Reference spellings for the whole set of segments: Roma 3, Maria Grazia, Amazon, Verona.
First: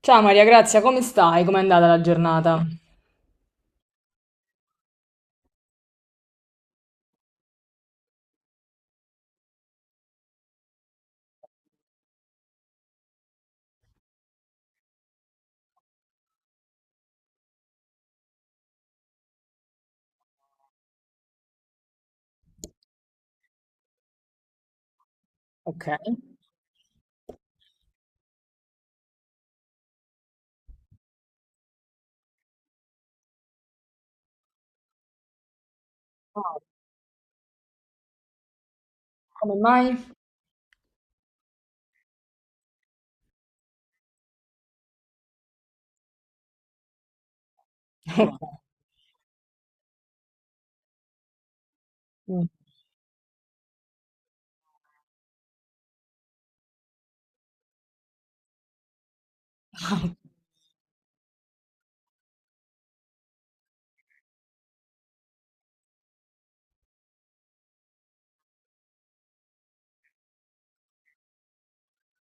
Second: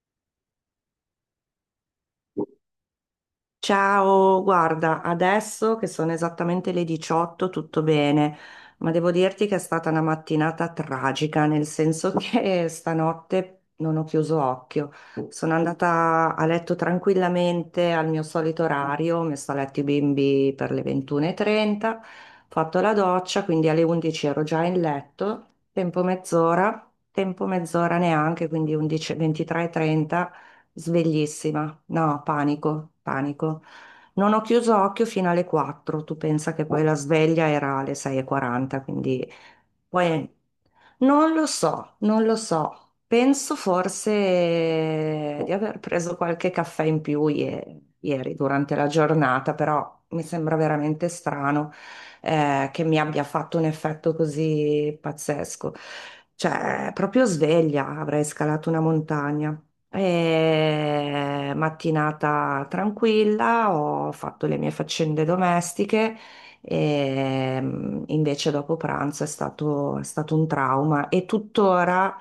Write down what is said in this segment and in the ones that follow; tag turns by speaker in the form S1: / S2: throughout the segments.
S1: Ciao Maria Grazia, come stai? Com'è andata la giornata?
S2: Ciao, guarda, adesso che sono esattamente le 18, tutto bene, ma devo dirti che è stata una mattinata tragica, nel senso che stanotte non ho chiuso occhio. Sono andata a letto tranquillamente al mio solito orario, ho messo a letto i bimbi per le 21.30, ho fatto la doccia, quindi alle 11 ero già in letto,
S1: Ok.
S2: tempo mezz'ora neanche, quindi 11, 23.30, sveglissima, no, panico, panico. Non ho chiuso occhio fino alle 4, tu pensa
S1: Ah,
S2: che poi la sveglia era alle 6.40, quindi
S1: come mai?
S2: poi non lo so, non lo so. Penso forse di aver preso qualche caffè in più ieri durante la giornata, però mi sembra veramente strano
S1: Mm.
S2: che mi abbia fatto un effetto così pazzesco. Cioè, proprio sveglia, avrei scalato una montagna. E mattinata tranquilla, ho fatto le mie faccende domestiche e invece dopo pranzo è stato un trauma e tuttora.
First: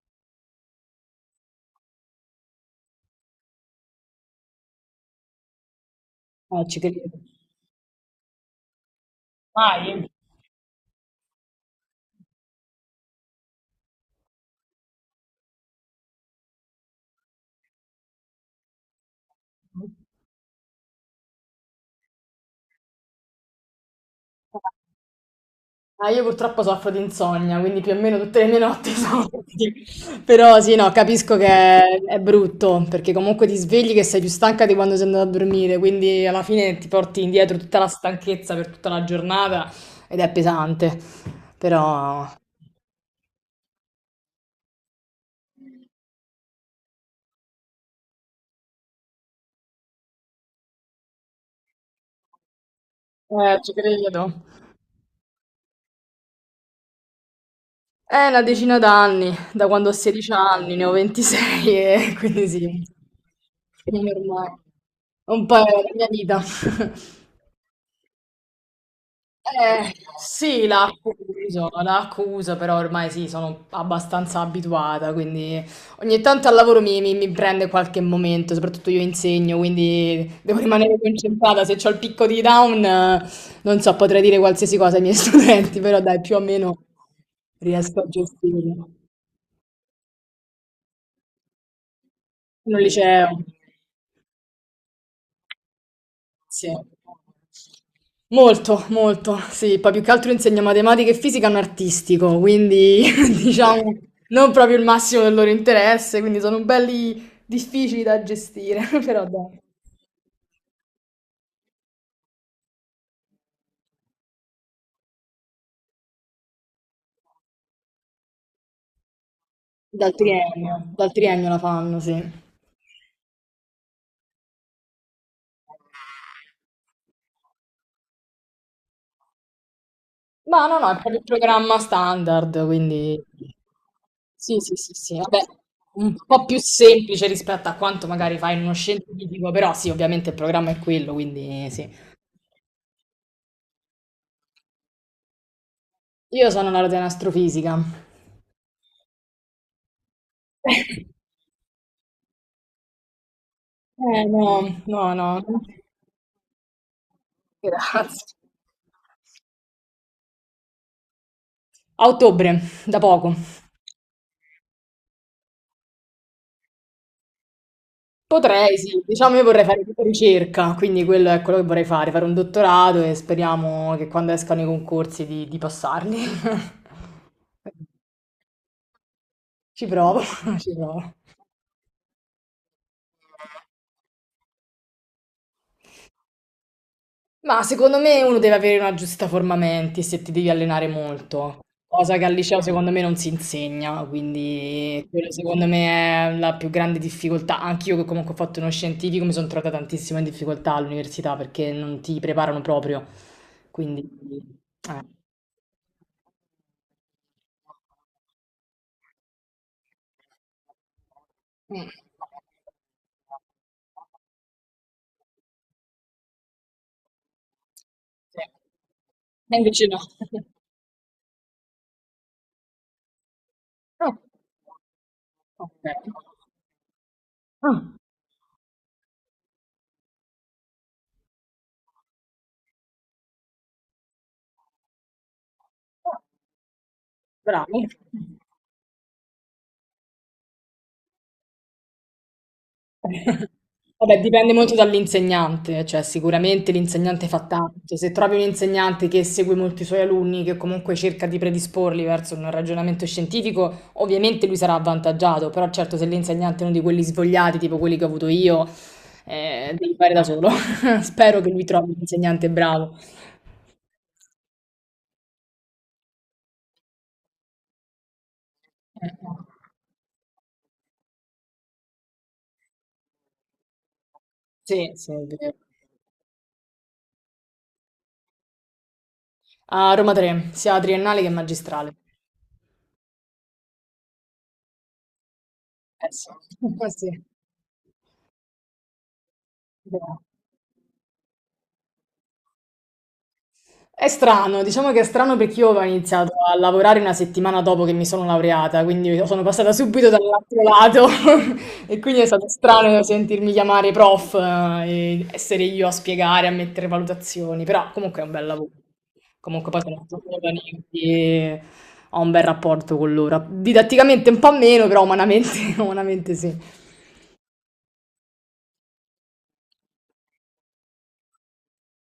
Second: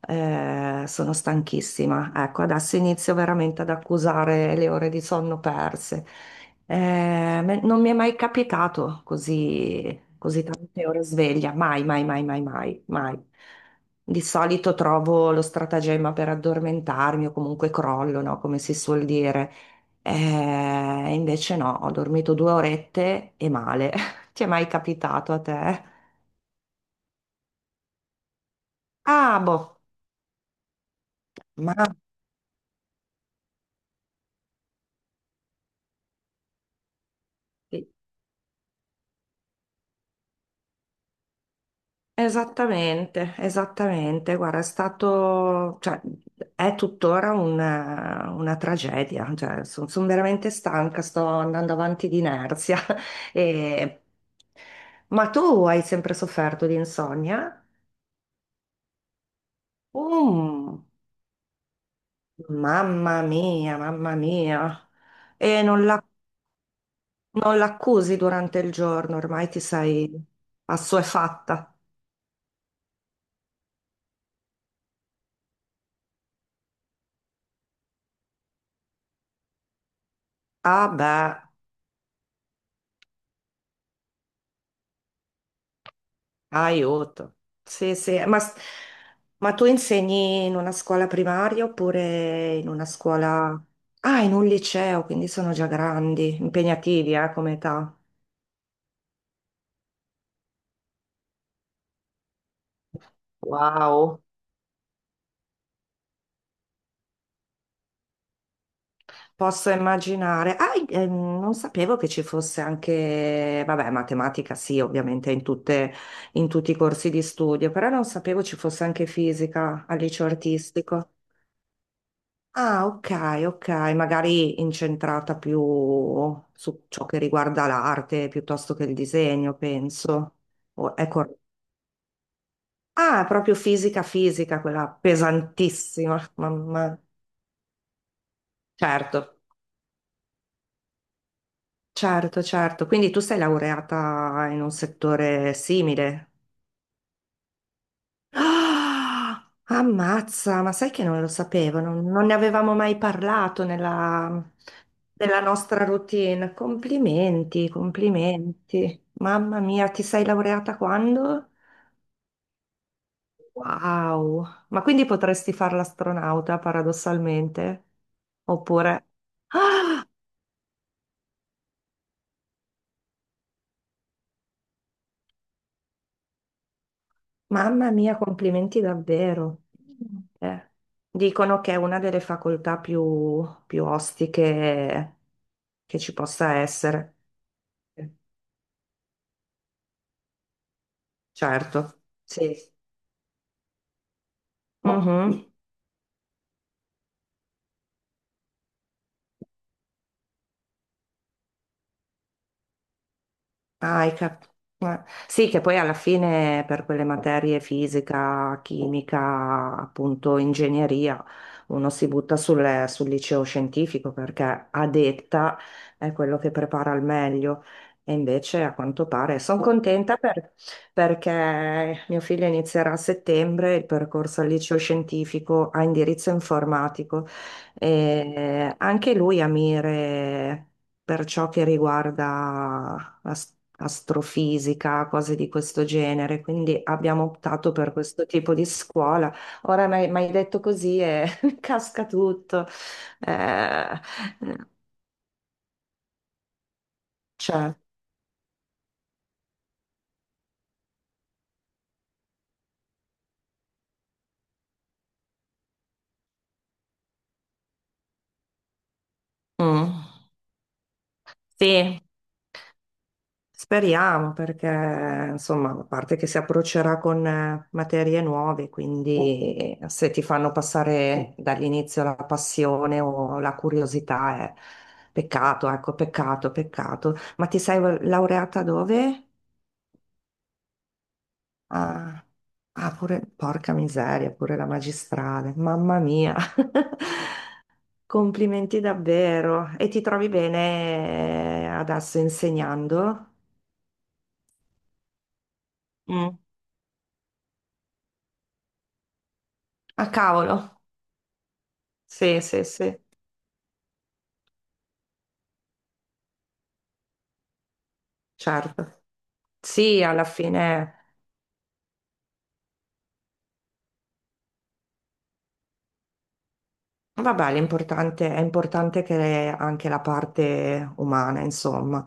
S2: Sono stanchissima. Ecco, adesso inizio veramente ad accusare le ore di sonno perse.
S1: Ah,
S2: Eh,
S1: ci credo.
S2: me- non mi è mai capitato così,
S1: Mai?
S2: così tante ore sveglia, mai, mai, mai, mai, mai, mai. Di solito trovo lo stratagemma per addormentarmi o comunque crollo, no? Come si suol dire. Invece no, ho dormito 2 orette e male. Ti è mai capitato a te?
S1: Ah, io purtroppo soffro di insonnia, quindi più o meno tutte le mie notti sono
S2: Ah, boh,
S1: così. Però sì, no, capisco che
S2: ma
S1: è brutto, perché comunque ti svegli che sei più stanca di quando sei andata a dormire, quindi alla fine ti porti indietro tutta la
S2: sì.
S1: stanchezza per tutta la giornata ed è pesante. Però...
S2: Esattamente, esattamente. Guarda, è stato, cioè, è tuttora una tragedia. Cioè, sono veramente stanca, sto andando avanti di inerzia.
S1: Ci
S2: E-
S1: credo.
S2: Ma tu hai sempre sofferto di insonnia?
S1: È una decina d'anni, da quando ho 16 anni,
S2: Mm,
S1: ne ho 26 e quindi sì,
S2: mamma mia,
S1: quindi
S2: mamma
S1: ormai
S2: mia.
S1: è un po' è
S2: E
S1: la mia vita.
S2: non l'accusi durante il giorno, ormai ti
S1: Eh,
S2: sei
S1: sì, l'accuso,
S2: assuefatta.
S1: l'accuso, però ormai sì, sono abbastanza abituata, quindi ogni tanto al lavoro mi prende qualche momento, soprattutto io insegno, quindi devo
S2: Ah,
S1: rimanere
S2: beh.
S1: concentrata, se ho il picco di down, non so, potrei dire qualsiasi cosa ai miei studenti, però dai, più o meno
S2: Aiuto. Sì,
S1: riesco a
S2: sì,
S1: gestirlo.
S2: ma tu insegni in una scuola primaria oppure in
S1: In un
S2: una
S1: liceo,
S2: scuola. Ah, in un liceo, quindi sono già grandi,
S1: sì.
S2: impegnativi, come età.
S1: Molto, molto, sì, poi più che altro insegna matematica e fisica a un artistico, quindi diciamo
S2: Wow.
S1: non proprio il massimo del loro interesse, quindi sono belli difficili da gestire, però dai.
S2: Posso immaginare. Ah, non sapevo che ci fosse anche, vabbè, matematica sì, ovviamente in tutti i corsi di studio, però non sapevo ci fosse anche fisica al
S1: Dal
S2: liceo
S1: triennio,
S2: artistico.
S1: dal triennio la fanno, sì.
S2: Ah, ok, ok, magari incentrata più su ciò che riguarda l'arte piuttosto che il disegno, penso.
S1: Ma no, no, è
S2: O- è
S1: proprio il
S2: cor-
S1: programma standard,
S2: Ah,
S1: quindi
S2: è proprio fisica,
S1: sì,
S2: fisica,
S1: sì,
S2: quella
S1: sì, sì, vabbè, un
S2: pesantissima,
S1: po' più
S2: mamma.
S1: semplice rispetto a quanto magari fai in uno
S2: Certo,
S1: scientifico, però sì, ovviamente il programma è quello, quindi sì.
S2: certo, certo. Quindi tu sei laureata in un settore simile?
S1: Io sono laureata in astrofisica.
S2: Ah, ammazza, ma sai che non lo sapevo, non ne avevamo mai parlato
S1: Eh
S2: nella,
S1: no, no, no,
S2: nella nostra routine. Complimenti,
S1: grazie.
S2: complimenti. Mamma mia, ti sei laureata quando?
S1: A ottobre, da poco.
S2: Wow, ma quindi potresti fare l'astronauta paradossalmente?
S1: Potrei, sì,
S2: Oppure.
S1: diciamo io vorrei fare
S2: Ah,
S1: tipo ricerca, quindi quello è quello che vorrei fare, fare un dottorato e speriamo che quando escano i concorsi di passarli.
S2: mamma mia, complimenti davvero.
S1: Ci provo,
S2: Eh,
S1: ci provo.
S2: dicono che è una delle facoltà più ostiche che ci possa essere.
S1: Ma secondo me uno deve avere una giusta forma mentis se ti devi allenare molto,
S2: Certo,
S1: cosa che al
S2: sì.
S1: liceo secondo me non si insegna,
S2: Ma.
S1: quindi quello
S2: Mhm.
S1: secondo me è la più grande difficoltà. Anch'io che comunque ho fatto uno scientifico mi sono trovata tantissimo in difficoltà all'università perché non ti preparano proprio,
S2: Ah,
S1: quindi...
S2: hai cap- eh.
S1: eh.
S2: Sì, che poi alla fine per quelle materie fisica, chimica, appunto ingegneria,
S1: Mm.
S2: uno si butta sul liceo scientifico perché a detta è quello che prepara al meglio. E
S1: Sì.
S2: invece a quanto pare
S1: E
S2: sono
S1: invece no.
S2: contenta perché mio figlio inizierà a settembre il
S1: No.
S2: percorso al liceo scientifico
S1: Ok.
S2: a indirizzo informatico
S1: Ah,
S2: e anche lui ha mire per ciò che riguarda astrofisica, cose di questo genere, quindi abbiamo optato
S1: bravo.
S2: per questo tipo di scuola. Ora mi hai detto così e casca tutto. Eh,
S1: Vabbè, dipende molto dall'insegnante, cioè sicuramente l'insegnante fa
S2: cioè,
S1: tanto. Se trovi un insegnante che segue molti suoi alunni, che comunque cerca di predisporli verso un ragionamento scientifico, ovviamente lui sarà avvantaggiato, però certo se l'insegnante è uno di quelli svogliati, tipo quelli che ho avuto io, devi
S2: mm,
S1: fare da solo. Spero che lui trovi un
S2: sì.
S1: insegnante bravo.
S2: Speriamo perché, insomma, a parte che si approccerà con materie nuove,
S1: Ecco.
S2: quindi se ti fanno passare dall'inizio la passione o la curiosità è
S1: Sì, sì, è vero.
S2: peccato, ecco, peccato, peccato. Ma ti sei laureata dove?
S1: A Roma 3, sia triennale che magistrale.
S2: Ah, ah, pure, porca miseria, pure la magistrale, mamma
S1: Eh sì,
S2: mia.
S1: sì.
S2: Complimenti davvero. E ti
S1: Vero.
S2: trovi bene adesso insegnando?
S1: È strano, diciamo che è strano perché io ho iniziato
S2: Mm.
S1: a lavorare una settimana dopo che mi sono laureata, quindi sono passata subito
S2: Ah,
S1: dall'altro
S2: cavolo.
S1: lato e quindi è
S2: Sì,
S1: stato
S2: sì, sì.
S1: strano sentirmi chiamare prof e essere io a spiegare, a mettere valutazioni, però comunque è un bel lavoro.
S2: Certo.
S1: Comunque poi
S2: Sì,
S1: sono
S2: alla
S1: giovani,
S2: fine.
S1: quindi ho un bel rapporto con loro. Didatticamente un po' meno, però umanamente, umanamente sì.
S2: Vabbè, l'importante è importante che anche la parte umana, insomma,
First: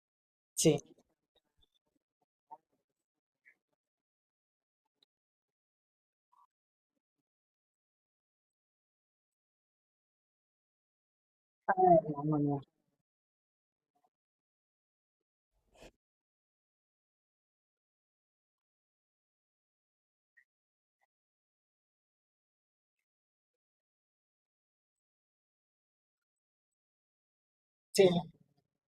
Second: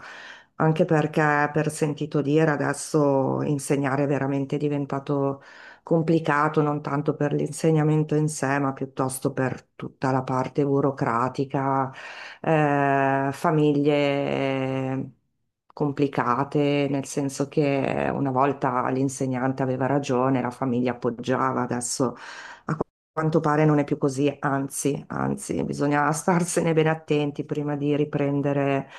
S1: Sì.
S2: anche perché per sentito dire adesso insegnare è veramente diventato complicato, non tanto per l'insegnamento in sé, ma piuttosto per tutta la parte burocratica,
S1: Mamma mia.
S2: famiglie complicate, nel senso che una volta l'insegnante aveva ragione, la famiglia appoggiava, adesso quanto pare non è più così, anzi, anzi, bisogna starsene bene attenti prima di
S1: Sì, è
S2: riprendere.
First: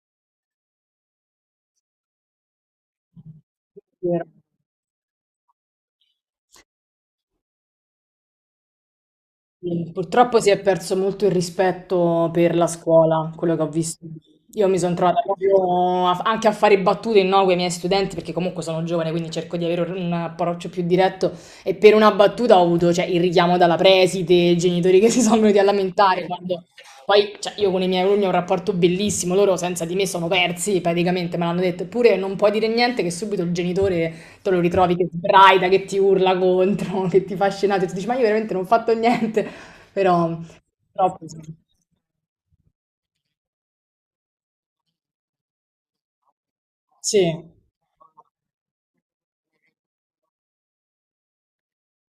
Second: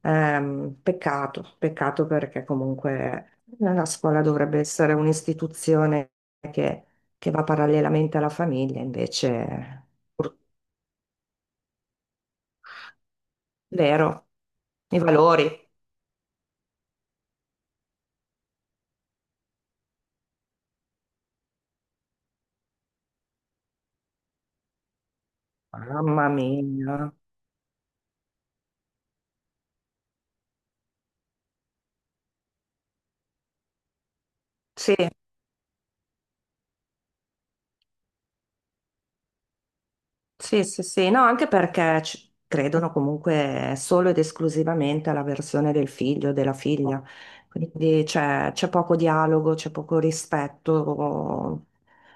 S2: Peccato perché comunque la scuola
S1: vero.
S2: dovrebbe essere un'istituzione che, che va parallelamente alla famiglia, invece,
S1: Sì,
S2: pur-
S1: purtroppo si è perso molto il rispetto per la scuola, quello che ho visto.
S2: vero,
S1: Io mi sono
S2: i
S1: trovata
S2: valori,
S1: proprio anche a fare battute no, con i miei studenti, perché comunque sono giovane, quindi cerco di avere un approccio più diretto. E per una battuta ho avuto, cioè, il richiamo dalla preside, i genitori che si sono venuti a lamentare.
S2: mamma
S1: Quando...
S2: mia,
S1: Poi, cioè, io con i miei alunni ho un rapporto bellissimo, loro senza di me sono persi praticamente, me l'hanno detto. Eppure non puoi dire niente che subito il genitore te lo ritrovi
S2: sì.
S1: che sbraita, che ti urla contro, che ti fa scenate, e tu dici, ma io veramente non ho fatto niente. Però
S2: Sì, sì, sì,
S1: però
S2: no,
S1: così.
S2: anche perché ci credono comunque solo ed esclusivamente alla versione del figlio o della figlia,
S1: Sì, è
S2: quindi c'è poco dialogo, c'è poco rispetto,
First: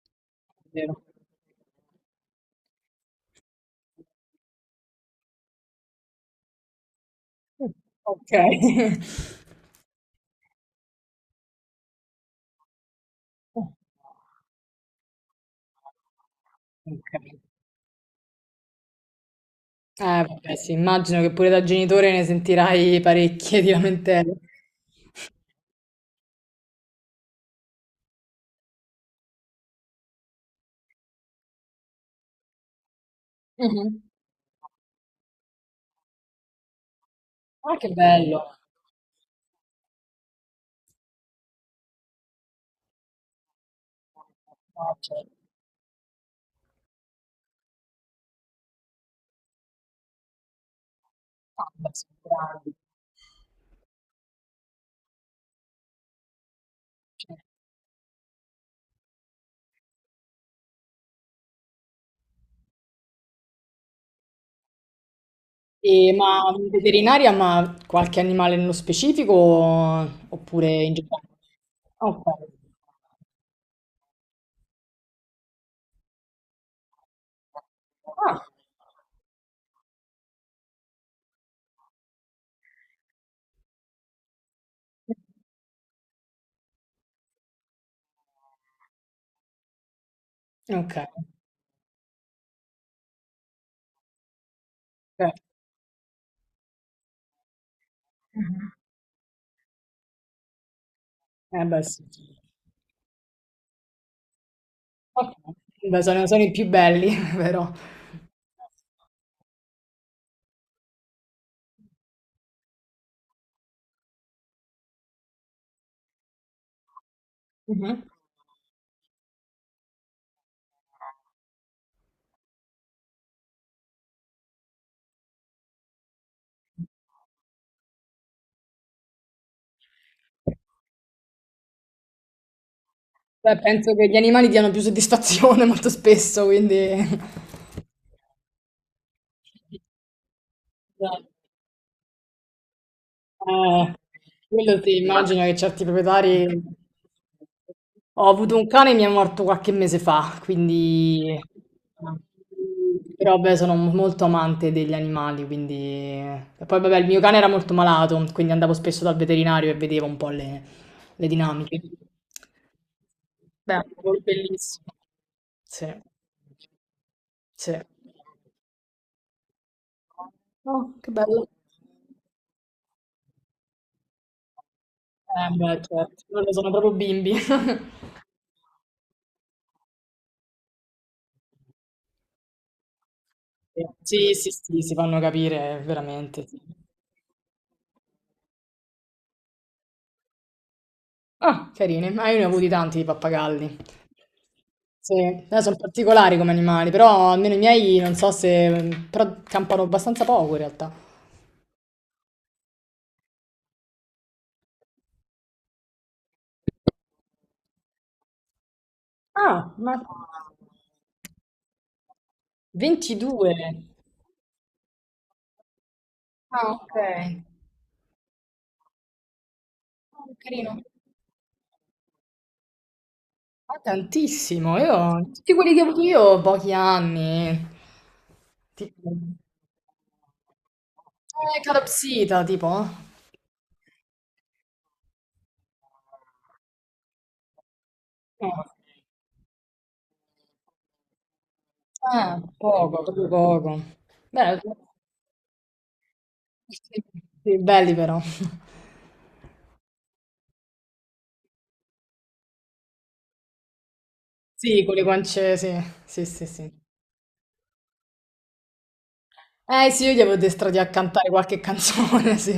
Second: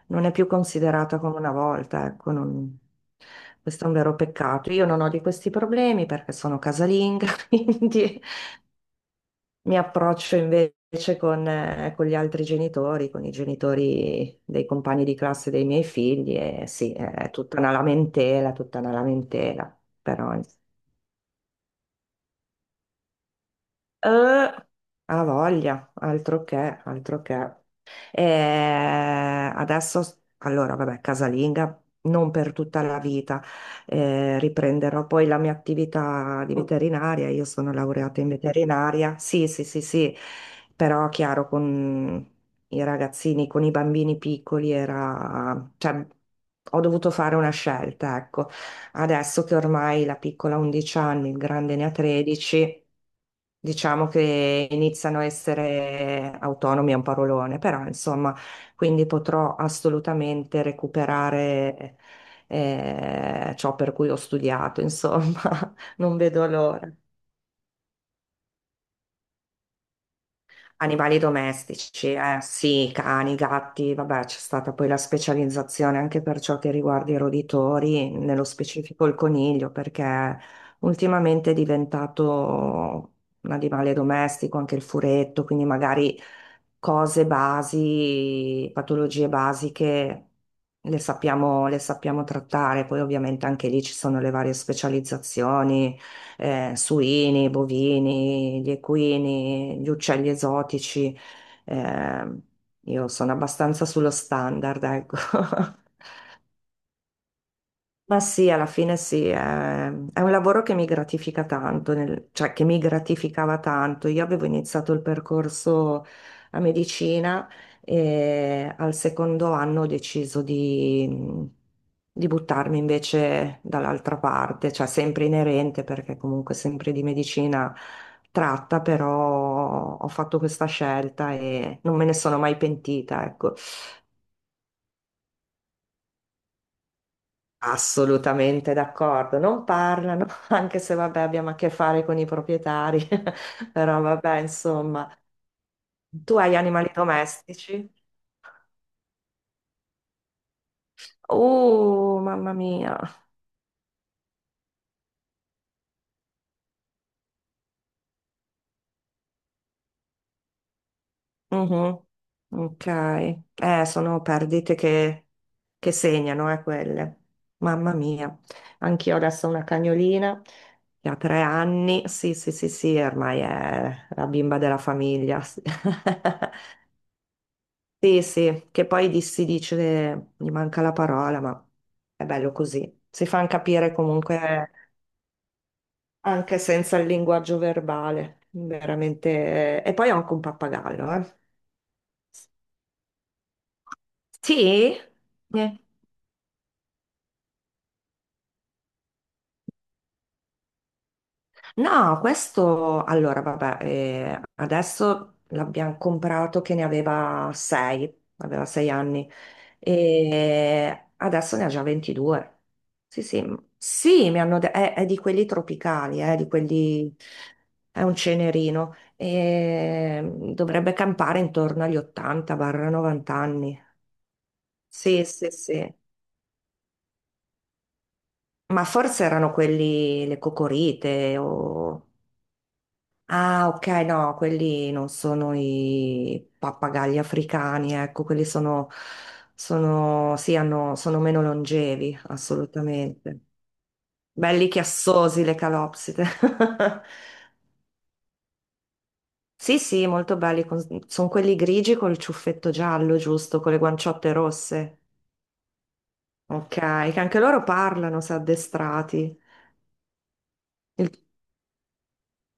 S2: non è più
S1: vero.
S2: considerata come una volta, ecco, questo è un vero peccato. Io non ho di questi problemi perché sono casalinga,
S1: Mh,
S2: quindi
S1: okay.
S2: mi approccio invece con gli altri genitori, con i genitori dei compagni di classe dei miei figli e sì, è
S1: Okay.
S2: tutta una lamentela, però
S1: Vabbè sì, immagino che pure da genitore ne sentirai parecchie di lamentele.
S2: ha voglia, altro che, altro che. E adesso, allora, vabbè, casalinga. Non per tutta la vita,
S1: Mh-mh.
S2: Riprenderò poi la mia attività di veterinaria. Io sono
S1: Ah, che
S2: laureata in
S1: bello.
S2: veterinaria. Sì, sì, sì, sì, però chiaro, con i ragazzini, con i bambini piccoli
S1: No, certo.
S2: era, cioè, ho dovuto fare una scelta, ecco. Adesso che ormai la piccola ha 11 anni, il
S1: Ah,
S2: grande ne
S1: beh,
S2: ha
S1: sono grandi.
S2: 13. Diciamo che iniziano a essere autonomi, è un
S1: Cer...
S2: parolone, però insomma, quindi potrò assolutamente recuperare ciò per cui ho studiato, insomma,
S1: E
S2: non
S1: ma
S2: vedo l'ora.
S1: veterinaria, ma qualche animale nello specifico oppure in
S2: Animali
S1: generale?
S2: domestici,
S1: Okay.
S2: sì, cani, gatti, vabbè, c'è stata poi la specializzazione anche per ciò che riguarda i roditori, nello
S1: Ah.
S2: specifico il coniglio, perché ultimamente è diventato un animale domestico, anche il furetto, quindi magari cose basi, patologie basiche le
S1: Okay,
S2: sappiamo, le sappiamo trattare, poi ovviamente anche lì ci sono le varie
S1: cer...
S2: specializzazioni suini, bovini,
S1: Mh-mh.
S2: gli equini, gli uccelli esotici.
S1: Eh beh sì.
S2: Eh, io sono abbastanza sullo standard, ecco.
S1: Okay. Beh, sono sono i più belli però.
S2: Ma sì, alla fine sì, è un lavoro che mi gratifica tanto, cioè che mi gratificava tanto. Io avevo iniziato il percorso a medicina
S1: Mh-mh.
S2: e al secondo anno ho deciso di buttarmi invece dall'altra parte, cioè sempre inerente perché comunque sempre di medicina tratta, però ho fatto questa scelta e non me ne sono mai pentita, ecco.
S1: Beh penso che gli animali diano più soddisfazione molto spesso, quindi
S2: Assolutamente d'accordo, non parlano, anche se vabbè
S1: esatto.
S2: abbiamo a che fare con i proprietari,
S1: Eh,
S2: però vabbè
S1: quello ti
S2: insomma,
S1: immagino che certi
S2: tu
S1: proprietari...
S2: hai animali domestici?
S1: Ho avuto un cane, mi è morto qualche mese fa, quindi...
S2: Mamma mia.
S1: Però beh, sono molto amante degli animali, quindi... E poi vabbè, il mio cane era molto malato, quindi andavo spesso dal veterinario e vedevo un po' le dinamiche.
S2: Mhm. Ok,
S1: Beh, è un lavoro
S2: sono perdite
S1: bellissimo.
S2: che,
S1: Sì,
S2: che segnano, quelle,
S1: sì.
S2: mamma mia, anch'io adesso ho una cagnolina
S1: Oh,
S2: che
S1: che
S2: ha tre
S1: bello.
S2: anni, sì sì sì sì, ormai è la bimba della famiglia.
S1: Beh, certo, loro sono proprio bimbi.
S2: Sì, sì, che poi si dice, gli manca la parola, ma è bello così. Si fanno capire
S1: Sì,
S2: comunque
S1: sì, sì, si fanno capire veramente.
S2: anche
S1: Sì.
S2: senza il linguaggio verbale, veramente. E poi ho anche un pappagallo, eh.
S1: Ah, carini, ma io ne ho avuti tanti di pappagalli.
S2: Sì?
S1: Sì, sono
S2: Eh.
S1: particolari come animali, però almeno i miei non so se... mm, però campano abbastanza poco in realtà.
S2: No, questo allora, vabbè, adesso l'abbiamo comprato che ne aveva 6, aveva 6 anni
S1: Ah, ma...
S2: e adesso ne ha già 22. Sì,
S1: 22?
S2: sì, sì, mi hanno detto, è di quelli tropicali, di
S1: Ah, ok.
S2: quelli, è un cenerino e
S1: Ah, carino.
S2: dovrebbe campare intorno agli 80-90
S1: Ma
S2: anni.
S1: tantissimo, io...
S2: Sì, sì,
S1: Tutti quelli che ho
S2: sì,
S1: avuto io, ho pochi anni.
S2: ma
S1: Tipo...
S2: forse erano quelli, le cocorite o.
S1: Calopsita, tipo.
S2: Ah, ok, no, quelli non sono i pappagalli africani, ecco, quelli
S1: Eh.
S2: sì, hanno, sono meno longevi,
S1: Ah, poco, proprio
S2: assolutamente.
S1: poco. Beh,
S2: Belli chiassosi le calopsite.
S1: sì, sì, belli però.
S2: Sì, sì, molto belli, sono quelli grigi col ciuffetto giallo, giusto, con le guanciotte
S1: Sì, con
S2: rosse.
S1: le guance, sì, sì, sì,
S2: Ok,
S1: sì.
S2: che anche loro parlano, se addestrati.
S1: Eh sì, io gli avevo addestrati a
S2: Il-
S1: cantare qualche canzone, sì.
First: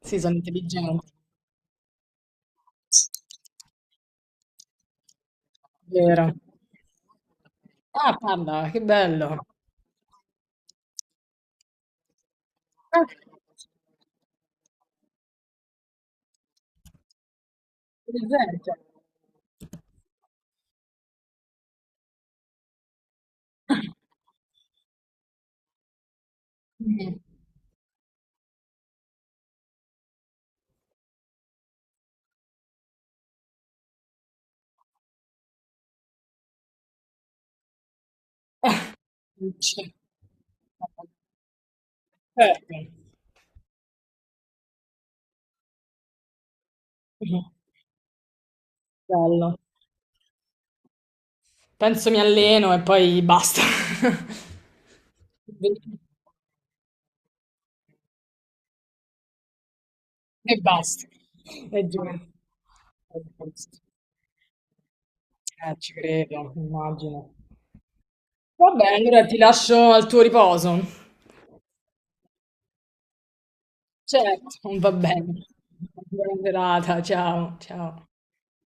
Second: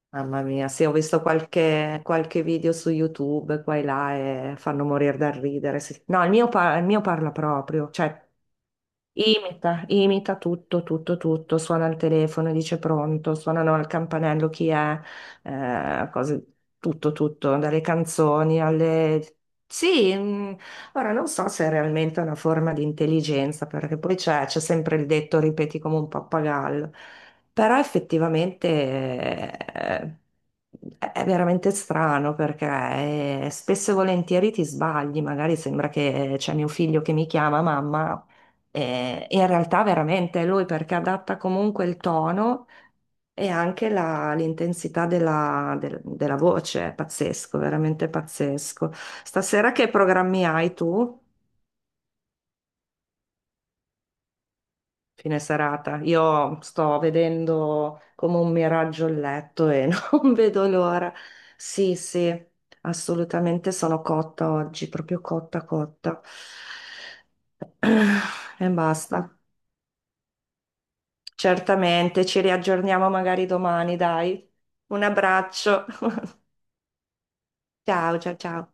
S1: Sì, sono
S2: Mamma mia, sì, ho
S1: intelligenti,
S2: visto qualche video su YouTube qua e là e fanno morire dal ridere. Sì. No,
S1: vero.
S2: il mio parla proprio,
S1: Ah,
S2: cioè
S1: parla, che bello.
S2: imita, imita tutto, tutto, tutto, suona il telefono, dice
S1: Ah,
S2: pronto, suonano al campanello chi è, cose, tutto, tutto, dalle canzoni
S1: presente.
S2: alle. Sì, ora non so se è realmente una forma di intelligenza, perché poi c'è sempre il detto ripeti come un pappagallo,
S1: Mm,
S2: però effettivamente è veramente strano perché spesso e volentieri ti sbagli, magari sembra che c'è mio figlio che mi chiama mamma e in
S1: sì.
S2: realtà veramente è lui perché adatta comunque il tono
S1: Certo.
S2: e anche l'intensità della voce, è pazzesco, veramente pazzesco.
S1: Bello.
S2: Stasera che programmi hai tu?
S1: Penso mi alleno e poi basta.
S2: Fine serata. Io sto vedendo come un miraggio il letto e non
S1: E
S2: vedo
S1: basta.
S2: l'ora.
S1: E
S2: Sì,
S1: giuro.
S2: sì,
S1: E
S2: assolutamente
S1: basta.
S2: sono cotta oggi, proprio cotta,
S1: Ci
S2: cotta.
S1: credo, immagino.
S2: E
S1: Va bene, allora
S2: basta.
S1: ti lascio al tuo riposo.
S2: Certamente, ci riaggiorniamo magari domani, dai.
S1: Certo, va
S2: Un
S1: bene.
S2: abbraccio.
S1: Buona serata, ciao, ciao.
S2: Ciao, ciao, ciao.